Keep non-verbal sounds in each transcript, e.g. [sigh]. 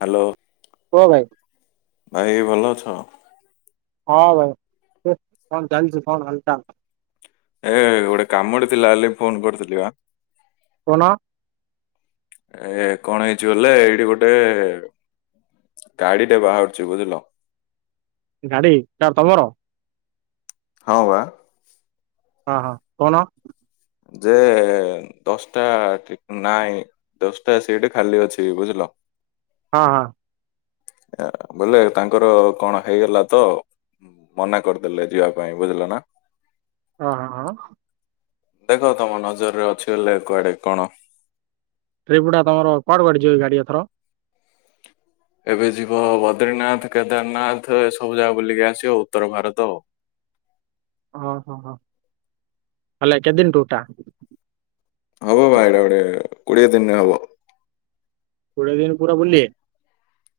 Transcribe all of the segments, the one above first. Hello କୁହ ଭାଇ ଭାଇ ଭଲ ଅଛ? ହଁ। ହଁ ଭାଇ [unintelligible] ଚାଳିଛି କନ ହଲଚାଲ? ଏ ଗୋଟେ କାମୁଡି ଥିଲା ହେଲେ ଫୋନ କରୁଥିଲି ବା କଣ? ଏ କଣ ହେଇଛି ଗଲେ ଏଇଠି ଗୋଟେ ଗାଡିଟେ ବାହାରୁଛି ବୁଝିଲ ଗାଡି କାର ତମର? ହଁ ବା। ହଁ ହଁ କଣ? ଯେ ଦଶଟା ନାଇଁ ଦଶଟା ସେଠି ଖାଲି ଅଛି ବୁଝିଲ। ହଁ ହଁ। ବୁଲେ ତାଙ୍କର କଣ ହେଇଗଲା ତ ମନା କରିଦେଲେ ଯିବା ପାଇଁ ବୁଝିଲେ ନା। ହଁ ହ ହ। ଦେଖ ତମ ନଜରରେ ଅଛି ବଲେ କୁଆଡେ କଣ ତ୍ରିପୁଟା ତମର କୁଆଡେ କୁଆଡେ ଯିବ ଗାଡି ଏଥର? ଏବେ ଯିବ ବଦ୍ରିନାଥ କେଦାରନାଥ ଏସବୁ ଜାଗା ବୁଲିକି ଆସିବ ଉତ୍ତର ଭାରତ ଆଉ। ଓ ହୋ ହେଲେ କେଦିନ ଟୁରଟା? ହୋ ଭାଇ ଡ଼ା ଗୋଟେ କୋଡିଏ ଦିନ ରେ ହବ। ପୁରା ଦିନ ପୁରା ବୁଲିବେ?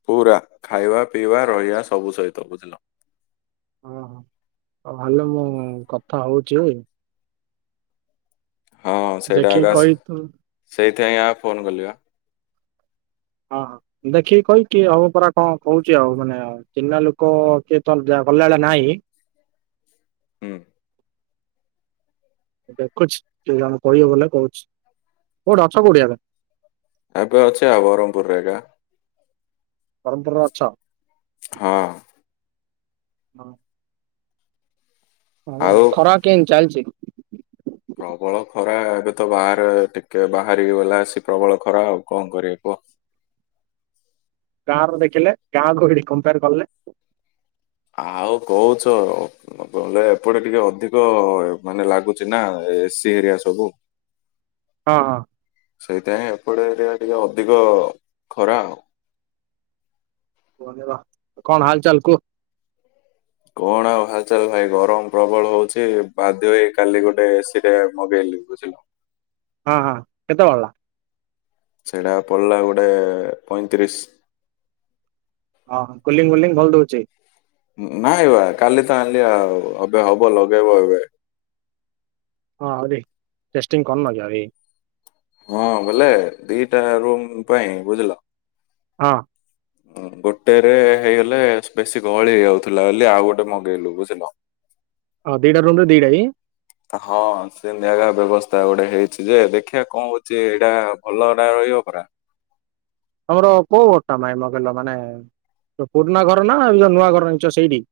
ପୁରା ଖାଇବା ପିଇବା ରହିବା ସବୁ ସହିତ ବୁଝିଲ। ଓ ହୋ ଭଲ ମୁଁ କଥା ହଉଛି। ହଁ ସେଇଟା ଦେଖିକି ଏକା କହି ଆଉ ସେଇଥିପାଇଁ ଆ ଫୋନ କଲି ବା। ହଁ ଦେଖିକି କହିକି ହଉ ପରା କଣ କହୁଛି ଆଉ ମାନେ ଚିହ୍ନା ଲୋକ କିଏ ତ ଗଲାବେଳେ ନାହିଁ। ହୁଁ। ଦେଖୁଛି କଣ କହିବ ବଲେ କହୁଛି କୋଉଠି ଅଛ କୋଉଠି ଏବେ? ଏବେ ଅଛି ଆଉ ବାରହମ୍ ପୂର୍ ରେ ଏକା। ବ୍ରହମପୁରରେ ଅଛ? ହଁ। ହଁ। ହଉ ଆଉ ଖରା କେନ୍ ଚାଲିଚି? ପ୍ରବଳ ଖରା ଏବେ ତ ବାହାରେ ଟିକେ ବାହାରି ଗଲା ଆସିକି ପ୍ରବଳ ଖରା ଆଉ କଣ କରିବି କୁହ? କା ର ଦେଖିଲେ କାହାକୁ ଏଠି କମ୍ପୟାର କଲେ? ଆଉ କହୁଛ ବଲେ ଏପଟେ ଟିକେ ଅଧିକ ମାନେ ଲାଗୁଛି ନା ଏ ସି ଏରିଆ ସବୁ। ହଁ ହଁ। ସେଇଥିପାଇଁ ଏପଟେ ଏରିଆ ଟିକେ ଅଧିକ ଖରା ଆଉ। କଣ ହାଲ୍ ଚାଲ୍ କୁହ? କଣ ଆଉ ହାଲ ଚାଲ ଭାଇ ଗରମ ପ୍ରବଳ ହଉଛି ବାଧ୍ୟ ହେଇ କାଲି ଗୋଟେ ଏ ସିି ଟେ ମଗେଇଲି ବୁଝିଲ। ହଁ ହଁ କେତେ ପଡ଼ିଲା? ସେଇଟା ପଡିଲା ଗୋଟେ ପଇଁତିରିଶ ଓଁ କୁଲିଙ୍ଗ ଫୁଲିଙ୍ଗ ଭଲ ଦଉଛି। ନାଇଁ ବା କାଲି ତ ଆଣିଲି ଆଉ ଏବେ ହବ ଲଗେଇବ ଏବେ। ହଁରେ ଟେଷ୍ଟିଂ କରିନ। [unintelligible] ହଁ ବୋଲେ ଦିଟା ରୁମ୍ ପାଇଁ ବୁଝିଲ। ହଁ। ଗୋଟେରେ ହେଇଗଲେ ବେଶୀ ଗହଳି ହେଇଯାଉଥିଲା ବୋଲି ଆଉ ଗୋଟେ ମଗେଇଲୁ ବୁଝିଲ। ହଁ ଦିଟା ରୁମ ରେ ଦିଟା ହିଁ। ହଁ ସେ ନିଆ ବ୍ୟବସ୍ଥା ଗୋଟେ ହେଇଛି ଯେ ଦେଖିବା କଣ ହଉଛି ଏଇଟା ଭଲ ଟା ରହିବ ପରା। ତମର କୋଉ ବଟଟା ମାଇ ମଗେଇିଲ ମାନେ ଯୋଉ ପୁରୁଣା ଘର ନା ଏ ଯୋଉ ନୂଆ ଘର ଆଣିଛ ସେଇଠି।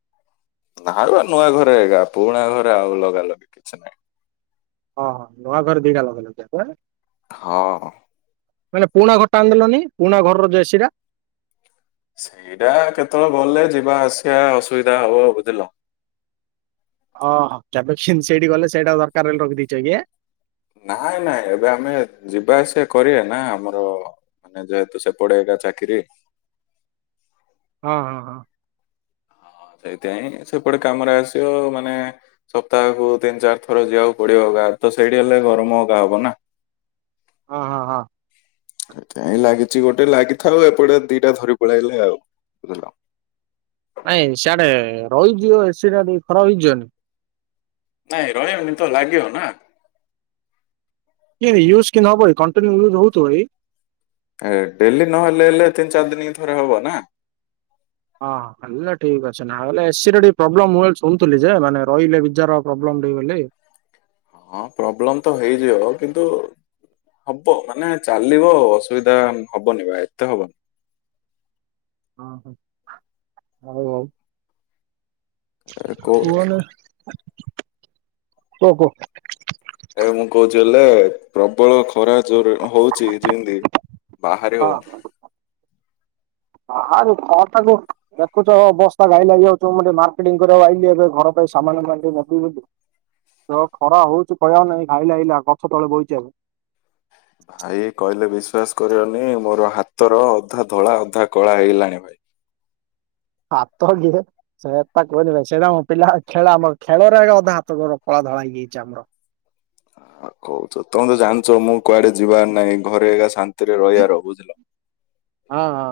ନାଳୁଆ ନୂଆ ଘରେ ଏକଗା ପୁରୁଣା ଘରେ ଆଉ ଲଗାଲଗି କିଛି ନାହିଁ। ହଁ ହଁ ନୂଆ ଘରେ ଦି ଟା ଲଗେଇଲ। [unintelligible] ହଁ। ମାନେ ପୁଣା ଘର ଟା ଆଣିଦେଲନି ପୁରୁଣା ଘରର ଯୋଉ ଏସି ଟା। ସେଇଟା କେତେବେଳେ ଗଲେ ଯିବା ଆସିବା ଅସୁବିଧା ହବ ବୁଝିଲ। ଓହ କେବେ ସେଇଠି ଗଲେ ସେଇଟା ଦରକାର ରଖିଦେଇଛ ଆଜ୍ଞା। ନାଇଁ ନାଇଁ ଏବେ ଆମେ ଯିବାଆସିବା କରିବା ନା ଆମର ମାନେ ଯେହେତୁ ସେପଟ ଏରିଆ ଚାକିରି। ହଁ ହଁ ହଁ। ହଁ ସେଇଥିପାଇଁ ସେପଟେ କାମରେ ଆସିବ ମାନେ ସପ୍ତାହକୁ ତିନି ଚାରି ଥର ଯିବାକୁ ପଡିବ ଗା ତ ସେଇଠି ହେଲେ ଗରମ ଅଗା ହବ ନା। ହଁ ହଁ ହଁ। ସେଥିପାଇଁ ଲାଗିଛି ଗୋଟେ ଲାଗିଥାଉ ଏପଟେ ଦିଟା ଧରି ପଳେଆଇଲେ ଆଉ ବୁଝିଲ। ନାଇଁ ସିଆଡେ ରହିଯିବ ଏସିଟା ଟିକେ ଖରାପ ହେଇଯିବନି। ନାଇଁ ରମିବ ନି ତ ଲାଗିିବ ନା। [unintelligible] ଏ ଡେଲି ନହେଲେ ହେଲେ ତିନି ଚାରି ଦିନି କେ ଥରେ ହବ ନା। ହଁ ହେଲା ଠିକ ଅଛି। [unintelligible] ଲେ ଏସିିରେ ଟିକେ ପ୍ରୋବ୍ଲେ ମୁଁ ଶୁଣୁଥିଲି ଯେ ମାନେ ରହିଲେ ବିଜାର ପ୍ରୋବ୍ଲେମ ଟିକେ ବୋଲି। ହଁ ପ୍ରୋବ୍ଲେମ ତ ହେଇଯିବ କିନ୍ତୁ ହବ ମାନେ ଚାଲିବ ଅସୁବିଧା ହବନି ବା ଏତେ ହବନି। ହ ହ ହଉ ହଉ। ଆରେ କୋ ଚ ଓହୋ। ଏ ମୁଁ କହୁଛି ହେଲେ ପ୍ରବଳ ଖରା। ଜୋରେ ହଉଛି ଯେମିତି ବାହାରେ ହଁ ହଉନି। ବାହାରେ ଖରା ଟାକୁ ଦେଖୁଛ ଅବସ୍ଥା ଘାଇଲା ହେଇଯାଉଛ ମୁଁ ଟିକେ ମାର୍କେଟିଙ୍ଗ କରିବାକୁ ଆଇଲି ଏବେ ଘର ପାଇଁ ସାମାନ ଟିକେ [unintelligible] ଯୋଉ ଖରା ହଉଛି କହିବାକୁ ନାଇଁ ଆଇଲା ଆଇଲା ଗଛ ତଳେ ବଇଛି ଆଉ। ଭାଇ କହିଲେ ବିଶ୍ୱାସ କରିବନି ମୋର ହାତର ଅଧା ଧଳା ଅଧା କଳା ହେଇଗଲାଣି ଭାଇ। ହାତ କିଏ ସେଟା କହନି ଭାଇ ସେଇଟା ପିଲା ଖେଳ ଆମ ଖେଳରେ ଆ ଅଧେ ହାତ ଗୋର କଳା ଧଳା ହେଇଯାଇଛି ଆମର। କହୁଛ ତମେ ତ ଜାଣିଛ ମୁଁ କୁଆଡେ ଯିବାର ନାହିଁ ଘରେ ଏକା ଶା ନ୍ତିରେ ରହିବାର ବୁଝିଲ, ହଁ ହଁ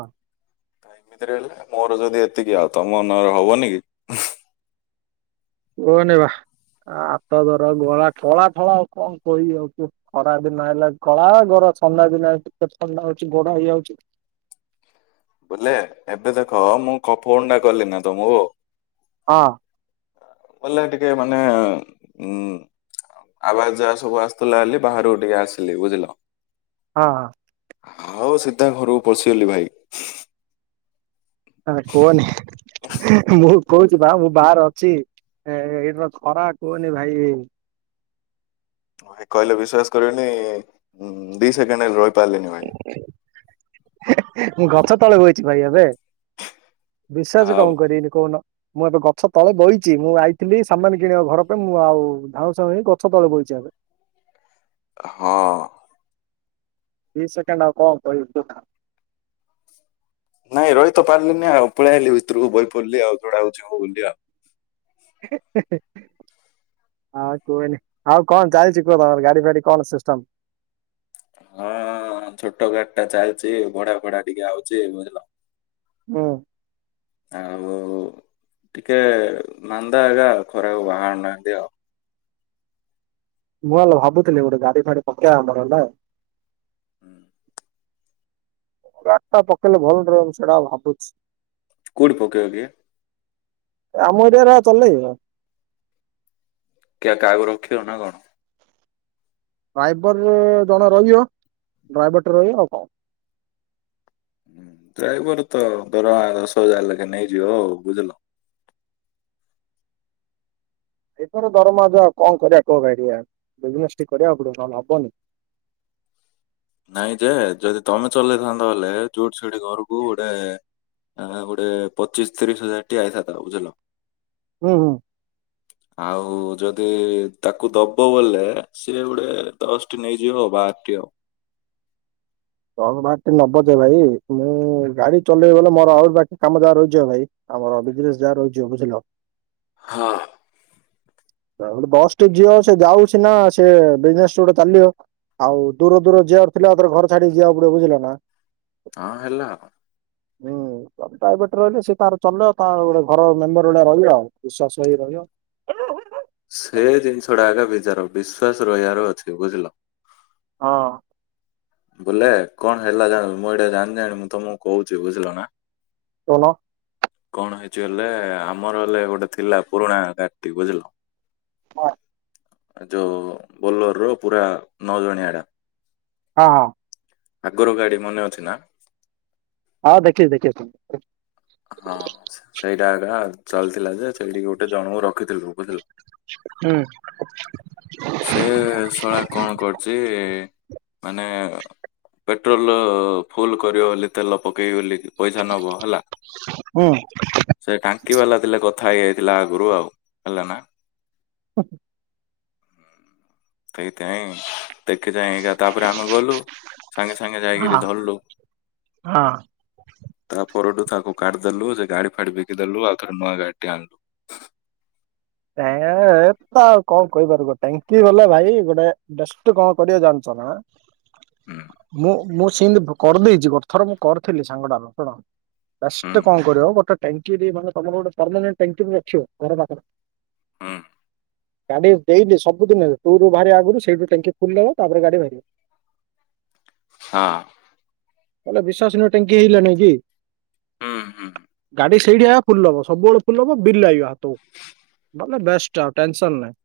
ଏମିତିରେ ହେଲେ ମୋର ଯଦି ଏତିକି ଆଉ ତମମାନଙ୍କର ହବନି କି କୁହନି ବା ହାତ ଧର ଗଳା କଳା ଧଳା ଆଉ କଣ କହିବି ଆଉ କୁହ, ଖରା ଦିନ ହେଲା କଳା ଗଡ ଥଣ୍ଡା ଦିନ କେତେ ଥଣ୍ଡା ହଉଛି ଗୋରା ହେଇଯାଉଛି, ବୁଲେ ଏବେ ଦେଖ ମୁଁ କ ଫୋନ ଟା କଲି ନା ତମକୁ ହଁ ଗଲେ ଟିକେ ମାନେ ଉ ଆବାଜ ଯା ସବୁ ଆସୁଥିଲା ହେ ବାହକୁ ଟିକେ ଆସିଲି ବୁଝିଲ, ହଁ ହ ହଉ ସିଧା ଘରକୁ ପଶିଗଲି ଭାଇ କୁହନି ମୁଁ କହୁଛି ବା ମୁଁ ବାହାରେ ଅଛି ଏଇଟର ଖରା କୁହନି ଭାଇ କହିଲେ ବିଶ୍ଵାସ କରିବନି ଦି ସେକେଣ୍ଡ ର ପାରିଲିନି ଭାଇ, ମୁଁ ଗଛ ତଳେ ବଇଛି ଭାଇ ଏବେ, ବିଶ୍ଵାସ ଆଉ କଣ କରିବିନି କହୁନ, ମୁଁ ଏବେ ଗଛ ତଳେ ବଇଛି ମୁଁ ଆଇଥିଲି ସାମାନ କିଣିବା ଘର ପାଇଁ ମୁଁ ଆଉ ଧାଉଁ ସାଉ ହୋଇ ଗଛ ତଳେ ବଇଛି ଏବେ ହଁ। ଦି ସେକେଣ୍ଡ ହବ କହିବି କଥା ନାଇଁ ରହିତ ପାରିଲିନି ଆଉ ପଳେଆଇଲିି ଭିତରୁକୁ ବହି ପଡିଲି ଆଉ ଯୋଡା ହଉଛି ହଉ ବୋଲି ଆଉ ଆଉ କୁହନି ଆଉ କଣ ଚାଲିଛି କୁହ ତମର ଗାଡି ଫାଡି କଣ ସିଷ୍ଟମ ହଁ ଛୋଟ ଗାଡି ଟା ଚାଲିଚ ଭଡା ଭଡା ଟିକେ ଆଉଛି ବୁଝିଲ, ହଁ ଆଉ ଟିକେ ମାନ୍ଦା ଆଗା ଖରାକୁ ବାହାରାରୁ ନାହାନ୍ତି ଆଉ, ମୁଁ ହେଲା ଭାବୁଥିଲି ଗୋଟେ ଗାଡି ଫାଡି ପକେଇବା ଆମର ହେଲା ହୁଁ। ଗାଡି ଟା ପକେଇଲେ ଭଲ ରହିବ ସେଟା ଭାବୁଛି କୋଉଟି ପକେଇବକି ଆମ ଏରିଆରେ ଆ ଚାଲେଇବ କିଆ କାହାକୁ ରଖିବ ନା କଣ? ଡ୍ରାଇଭର ଜଣେ ଜଣ ରହିବ ଡ୍ରାଇଭର ଟେ ରହିବ ଆଉ କଣ ଡ୍ରାଇଭର ତ ଧର ଦଶ ହଜାର ଲେଖେ ନେଇଯିବ ହଉ ବୁଝିଲ, ଏଇଥର ଦରମା ଯ ଆଉ କଣ କରିବା କହ ଏ ବିଜନେସ କରିବାକୁ ପଡ଼ିବ ନେଲେ ହବନି, ନାଇଁ ଯେ ଯଦି ତମେ ଚଲେଇଥାନ୍ତା ହେଲେ ଯୋଉଠି ସେଠି ଘରକୁ ଗୋଟେ ଗୋଟେ ପଚିଶ ତିରିଶ ହଜାର ଟିଏ ଆଇଥାନ୍ତା ବୁଝିଲ, ହୁଁ ହୁଁ। ଆଉ ଯଦି ତାକୁ ଦବ ବୋଲେ ସିଏ ଗୋଟେ ଦଶଟି ନେଇଯିବ ଆଉ ବାରଟି ଆଉ, ଦଶ ବାର ଟେ ନବ ଜେ ଭାଇ ମୁ ଗାଡି ଚଲେଇବି ବଲେ ମୋର ଆହୁରି ବାକି କାମ ଯା ରହିଛିିବ ଭାଇ ଆମର ବିଜନେସ ଯାହା ରହିଯିବ ବୁଝିଲ, ହଁ ବସ୍ ଟେ ଯିବ ସେ ଯାଉଛି ନା ସେ ବିଜନେସ ଗୋଟେ ଚାଲିବ ଆଉ ଦୂର ଦୂର ଯିବାର ଥିଲାର ଘର ଛାଡିକି ଯିବାକୁ ପଡିବ ବୁଝିଲ ନା, ହଁ ହେଲା ହୁଁ ପ୍ରାଇବେଟ ରହିଲେ ସେ ତାର ଚଲେଇବ ତା ଗୋଟେ ଘର ମେମ୍ବର ଭଳିଆ ରହିବ ଆଉ ବିଶ୍ଵାସ ହେଇ ରହିବ, ସେ ଜିନିଷ ଟା ଆଗା ବିଚାର ବିଶ୍ଵାସ ରହିବାର ଅଛି ବୁଝିଲ ହଁ। ବୋଲେ କଣ ହେଲା ଜ ମୁଁ ଏଇଟା ଜାଣିିନାଣି ମୁଁ ତମକୁ କହୁଛି ବୁଝିଲ ନା, କଣ? କଣ ହେଇଛି ହେଲେ ଆମର ହେଲେ ଗୋଟେ ଥିଲା ପୁରୁଣା ଘାଟି ବୁଝିଲ। ହଁ ଯୋଉ ବୋଲର ର ପୁରା ନଅ ଜଣିଆ। ହଁ ହଁ। ଆଗରୁ ଗାଡି ମନେ ଅଛି ନା। ହଁ ଦେଖିଛି ଦେଖିଛି। ହଁ ସେଇଟା ଆ ଚାଲିଥିଲା ଯେ ସେଇଠିକି ଗୋଟେ ଜଣଙ୍କୁ ରଖିଥିଲୁ ବୁଝିଲୁ। ହୁଁ। ସେ ଶଳା କଣ କରୁଛି। ମାନେ ପେଟ୍ରୋଲ ଫୁଲ କରିବ ବୋଲି ତେଲ ପକେଇ ଗଲି। ପଇସା ନବ ହେଲା। ହୁଁ ସେ ଟାଙ୍କି ବାଲା ଥିଲେ କ କଥା ହେଇଯାଇଥିଲା ଆଗୁରୁ ଆଉ ହେଲା ନା। ହଁ ହଁ। ତେଇତେଇ। ଦେଖି ଯା ତାପରେ ଆମେ ଗଲୁ ସାଙ୍ଗେ ସାଙ୍ଗେ ଯାଇକିରି ହଁ ଧରିଲୁ ହଁ। ତାପରେ ପରଠୁ ତାକୁ କାଢିଦେଲୁ ସେ ଗାଡି ଫାଡି ବିକିଦଲୁ ଆଉ ଥରେ ନୂଆ ଗାଡିଟି ଆଣିଲୁ। ତ ଆଉ କଣ କହିପାର ଟାଙ୍କି ଗଲେ ଭାଇ ଗୋଟେଡଷ୍ଟ କଣ କରିବା ଜାଣିଛ ନା। ହୁଁ ମୁଁ ମୁଁ ସେମିତି କରିଦେଇଛି ଥର ମୁଁ କରିଥିଲି ସାଙ୍ଗଟାର ଶୁଣ। ହୁଁ ଫାଷ୍ଟେ କଣ କରିବ ଗୋଟେ। ଟାଙ୍କିରେ ମାନେ ତମର ଗୋଟେ ପରଣ୍ଟ ଟାଙ୍କି ରଖିବ ଘର ପାଖରେ। ହଁ ଗାଡି ଦେଇଲି ସବୁଦିନ ଟୁ ବାହାରିବା ଆଗରୁ ସେଇଠୁ ଟାଙ୍କି ଫୁଲ ଦେବ ତାପରେ ଗାଡି ବାହାରିବ। ହଁ ତାଲେ ବିଶ୍ଵାସ ନୁହ ଟାଙ୍କି ହେଇଲାଣି କି। ହୁଁ ହୁଁ ସେଇଠି ଫୁଲ ହବ ସବୁବେଳେ ଫୁଲ ହବ ବିଲ ଲାଗିବ ହାତକୁ। ମାନେ ବେଷ୍ଟ ଟେସନ ନାଇଁ।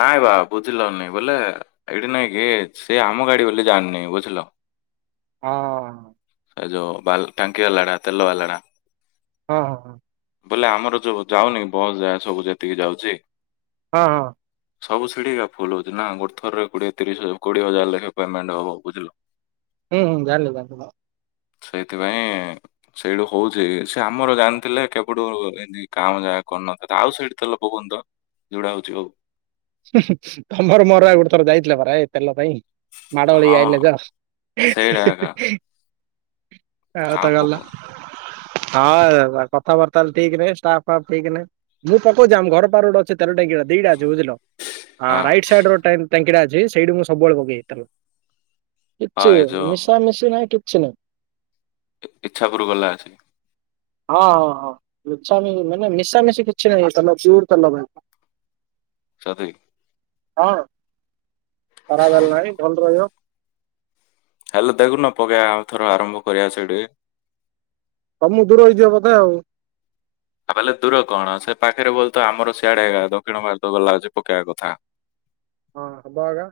ନାଇଁ ବା ବୁଝିଲନି ବୋଲେ ଏଇଠି ନାଇଁ କି ସେ ଆମ ଗାଡି ବୋଲି ଜାଣିନି ବୁଝିଲ। ହଁ ଏଯୋଉ ବା ଟାଙ୍କି ବାଲାଡ଼ା ତେଲ ବାଲାଡ଼ା। ହଁ ହଁ ହଁ ବୋଇଲେ ଆମର ଯଉ ଯାଉନି ବସ୍ ଯାଏ ସବୁ ଯେତିକି ଯାଉଛି। ହଁ ହଁ ସବୁ ସିଢିକା ଫୁଲ ହଉଛି ନା ଗୋର୍ ଥରରେ କୋଡିଏ ତିରିଶ କୋଡିଏ ହଜାର ଲେଖେ ପେମେଣ୍ଟ ହବ ବୁଝିଲୁ। ହୁଁ ହୁଁ ଜାଣିଲୁୁ। ସେଇଥିପାଇଁ ସେଇଠୁ ହଉଛି ସେ ଆମର ଜାଣିଥିଲେ କେ କଟୁ ଏମିତି କାମ ଯାହା କରିନଥିବ ଆଉ ସେଇଠି ତେଲ ପକଉନି ତ ଯୋଟା ହଉଛି ହଉ। ତମର ମୋର ଗୋଟେ ଥର ଯାଇଥିଲା ପରା ଏ ତେଲ ପାଇଁ। ମାଡଲେଇ ହଁ ଆସିଲେ ସେଇଟା ଏକା ଯା। ହ ଆଉ ତାଗଲା। ପକଉନି ହଁ କଥାବାର୍ତ୍ତା ହେଲେ ଠିକ ନଁ ଷ୍ଟାପ ଫାପ ଠିକ ନାହିଁ ମୁଁ ପକଉଛି ଆମ ଘର ପାଖରେ ଗୋଟେ ଅଛି ତେଲ ଟାଙ୍କିଟା ଦିଟା ଅଛି ବୁଝିଲ। ହଁ ରାଇଟ ସାଇଡ ରୋ ଟାଇନ୍। ତାଙ୍କିଟା ଅଛି ସେଇଠୁ ମୁଁ ସବୁବେଳେ ପକେଇ ହୋଇଥିଲ ଆଉ କିଛି ଏ ଯୋଉ ମିଶାମଶି ନାହିଁ କି କିଛି ନାଇଁ ଇ ଇଚ୍ଛା ପୁର ଗଲା ଅସିକି ହଁ ହଁ ହଁ ମିଛ ମି ମାନେ ମିଶାମିଶି କିଛି ନାହିଁ [unintelligible] ଭାଇ ସତେ କି? ହଁ। ଖରାପ ହେଲା ନାହିଁ ଭଲ ରହିବ। ହେଲେ ଦେଖୁନ ପକେଇବା ଆ ଥର ଆରମ୍ଭ କରିବା ସେଠି। ତ ତୁମକୁ ଦୂର ହେଇଯିବ ବୋଧେ ଆଉ। ଆ ବଲେ ଦୂର କଣ ସେ ପାଖରେ ବୋଲେ ତ ଆମର ସିଆଡେ ଦକ୍ଷିଣ ଭାରତ ଗଲା ହଉଛି ପକେଇବା କଥା। ହଁ ହବ ଆକା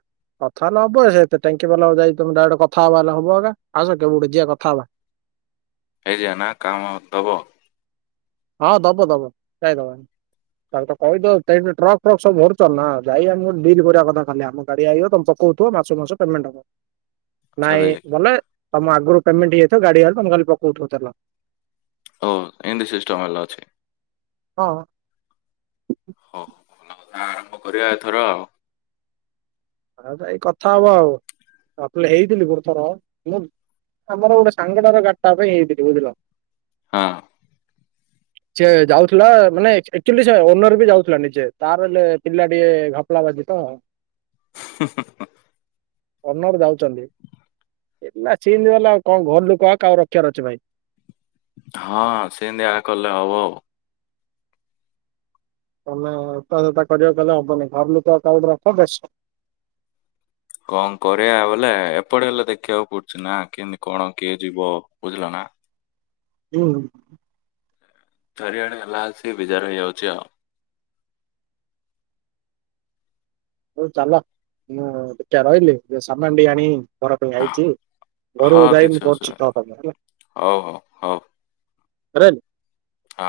କଥା ନହବ ସେତ ଟାଙ୍କି ବାଲାକୁ ଯାଇ ତମେ ଡାଇକ୍ଟ କଥା ହବା ହେଲେ ହବ ଆ ଆସ କେବଠେ ଯିବା କଥା ହବା। ହେଇ ଯିବା ନା କାମ ଦବ? ହଁ ଦବ ଦବ ଯାଇଦବ ତା କହିଦ ଟ୍ରକ୍ ଫ୍ରକ୍ ସବୁରୁଚ ନା ଯାଇମ ଡିଲ୍ କରିବା କଥା ଖାଲି ଆମ ଗାଡି ଆଇ ତମେ ପକଥିବ ମାସ ମାସ ପେମେଣ୍ଟ ହବ। ନାଇଁ ସରି ବନେ ତମ ଆଗରୁ ପେମେଣ୍ଟ ହେଇଯାଇଥିବ ଗାଡି ହେଲା ତମେ କାଲି ପକଉ ଥିବ ତେଲ। ଓ ଏମିତି ସିଷ୍ଟମ ହେଲେ ଅଛି। ହଁ। ହଉ ଭଲ ଆରମ୍ଭ କରିବା ଏଥର ଆଉ। ଆଉ ଜାଇ କଥା ହବା ଆଉ [unintelligible] ହେଇଥିଲି ଗୋଟେ ଥର ମୁଁ ଆମର ଗୋଟେ ସାଙ୍ଗଟାର ଗାଡିଟା ପାଇଁ ହେଇଥିଲି ବୁଝିଲ। ହଁ। ସେ ଯାଉଥିଲା ମାନେ ଅକ୍ଚୁଲି ଓନର ବି ଯାଉଥିଲାନିଜେ ତାର ହେଲେ ପିଲା ଟିକେ ଘପଲା ବାଜି ତ ଅନର ଯାଉଛନ୍ତି ହେଲା ସି ଗଲାଉ କଣ ଘର ଲୁ କହ କଉ ରଖିବାର ଅଛି ଭାଇ। ହଁ ସେମିତି କଲେ ହବ ଆଉ। ତମେ ଏତା ସତା କର କଲେ ହବନି ତକାଉଡ ରଖ କେଶ କଣ କରିବା ବଲେ ଏପଟେ ହେଲେ ଦେଖିବାକୁ ପଡୁଛି ନା କେମତି କଣ କିଏ ଯିବ ବୁଝିଲ ନା। ହୁଁ। ଚାରି ଆଡ଼େ ହେଲା ସେ ବିଚାର ଯାଉଛି ଆଉ। ହଉ ଚାଲ ମୁଁ ଏକା ରହିଲି ସାମାନ ଟେ ଆଣି ଘର ପାଇଁ ଆଇଛି ହଁ ଘରୁ ହଁ, ଯାଇ କିଛି ମୁଁ କରୁଛି ଅସୁବିଧା ନାହିଁ ତ ପାଇଁ ହେଲା। ହଉ ହଉ ହଉ [unintelligible] ହଁ।